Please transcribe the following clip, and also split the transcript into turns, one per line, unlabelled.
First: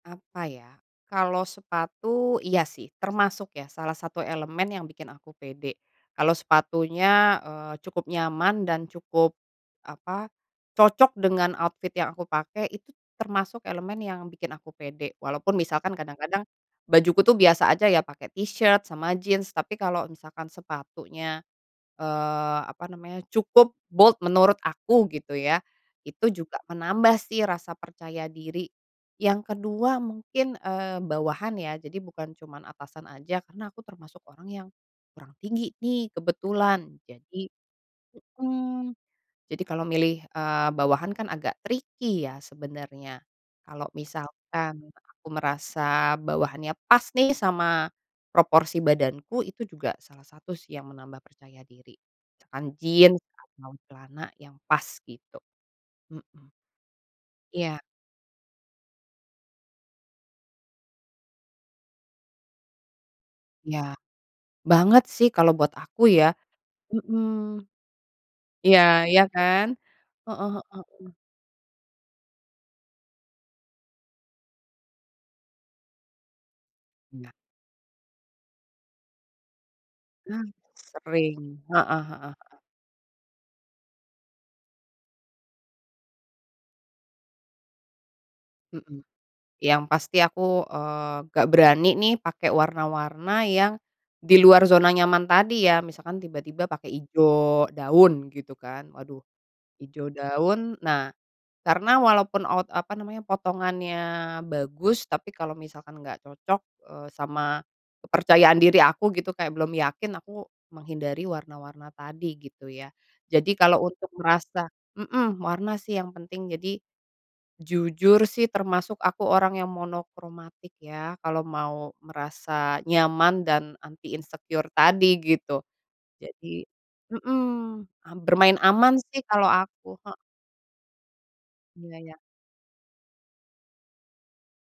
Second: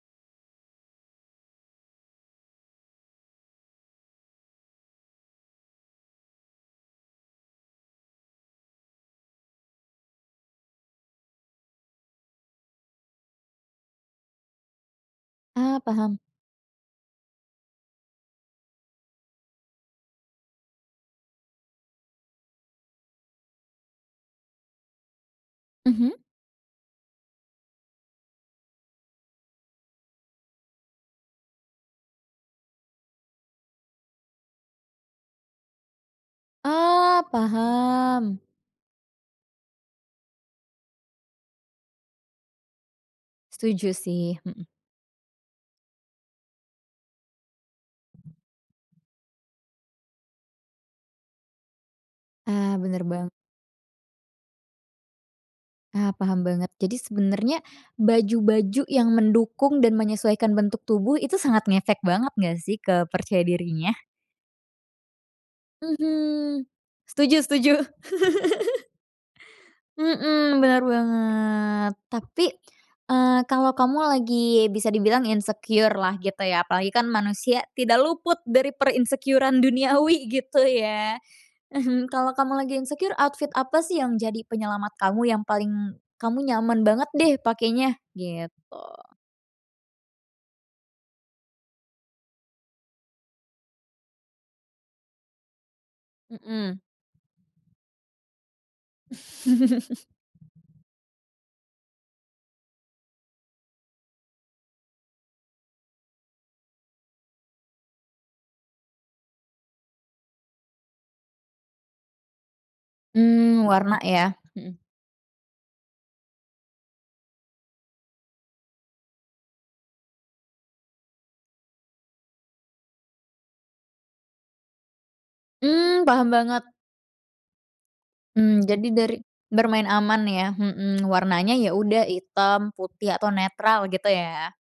Apa, ya? Kalau sepatu? Iya, sih, termasuk, ya, salah satu elemen yang bikin aku pede. Kalau sepatunya, eee, cukup nyaman, dan cukup, apa, cocok dengan outfit yang aku pakai, itu termasuk elemen yang bikin aku pede. Walaupun
Ah,
misalkan
paham.
kadang-kadang bajuku tuh biasa aja ya, pakai t-shirts sama jeans, tapi kalau misalkan sepatunya, eee, apa namanya, cukup bold, menurut aku, gitu ya,
Mhm.
itu juga menambah sih rasa percaya diri. Yang kedua mungkin, eee, bawahan ya. Jadi, bukan cuma atasan aja, karena aku termasuk orang yang kurang tinggi nih kebetulan.
Oh,
Jadi
paham.
mhm. Jadi, kalau milih, eee, bawahan kan agak tricky ya sebenarnya. Kalau
Setuju sih, mhm.
misalkan aku merasa bawahannya pas nih sama proporsi badanku, itu juga salah satu sih yang menambah percaya diri. Misalkan
Ah, bener
jeans,
bang
atau celana yang pas, gitu.
Ah, paham
Mhm.
banget. Jadi, sebenernya
Iya.
baju-baju yang mendukung dan menyesuaikan bentuk tubuh, itu sangat ngefek banget nggak sih ke percaya dirinya?
Ya. Banget sih kalau buat aku ya.
Mhm.
Mhm.
Setuju setuju.
Iya, ya, kan? Heeh
Mhm.
heeh
Bener
heeh.
banget. Tapi, eee, kalo kamu lagi bisa dibilang insecure-lah gitu, ya, apalagi kan
Iya.
manusia tidak luput dari per-insecure-an duniawi,
Nah,
gitu, ya?
sering. Heeh heeh heeh.
Kalo kamu lagi insecure, outfit apa sih yang jadi penyelamat kamu? Yang paling kamu nyaman banget deh pakainya? Gitu.
Mhm. Yang pasti aku, eee, nggak berani nih pakai warna-warna yang di luar zona nyaman tadi, ya. Misalkan tiba-tiba
Mhm.
pakai hijau daun gitu kan, waduh, hijau daun. Nah, karena walaupun out apa namanya, potongannya bagus, tapi kalau misalkan nggak cocok, eee, sama kepercayaan diri aku gitu kayak belum yakin, aku menghindari warna-warna tadi, gitu, ya. Jadi,
Mmm,
kalau
warna,
untuk
ya?
merasa
Mhm.
mmm, warna sih yang penting. Jadi, jujur sih, termasuk aku orang yang monokromatik ya, kalau mau merasa nyaman dan anti insecure tadi, gitu.
Mmm, paham
Jadi
banget.
mhm, am bermain
Mmm, jadi
aman
dari
sih kalau
bermain
aku ha
aman, ya? Mhm, warnanya ya
Iya
udah
iya.
hitam, putih, atau netral, gitu, ya?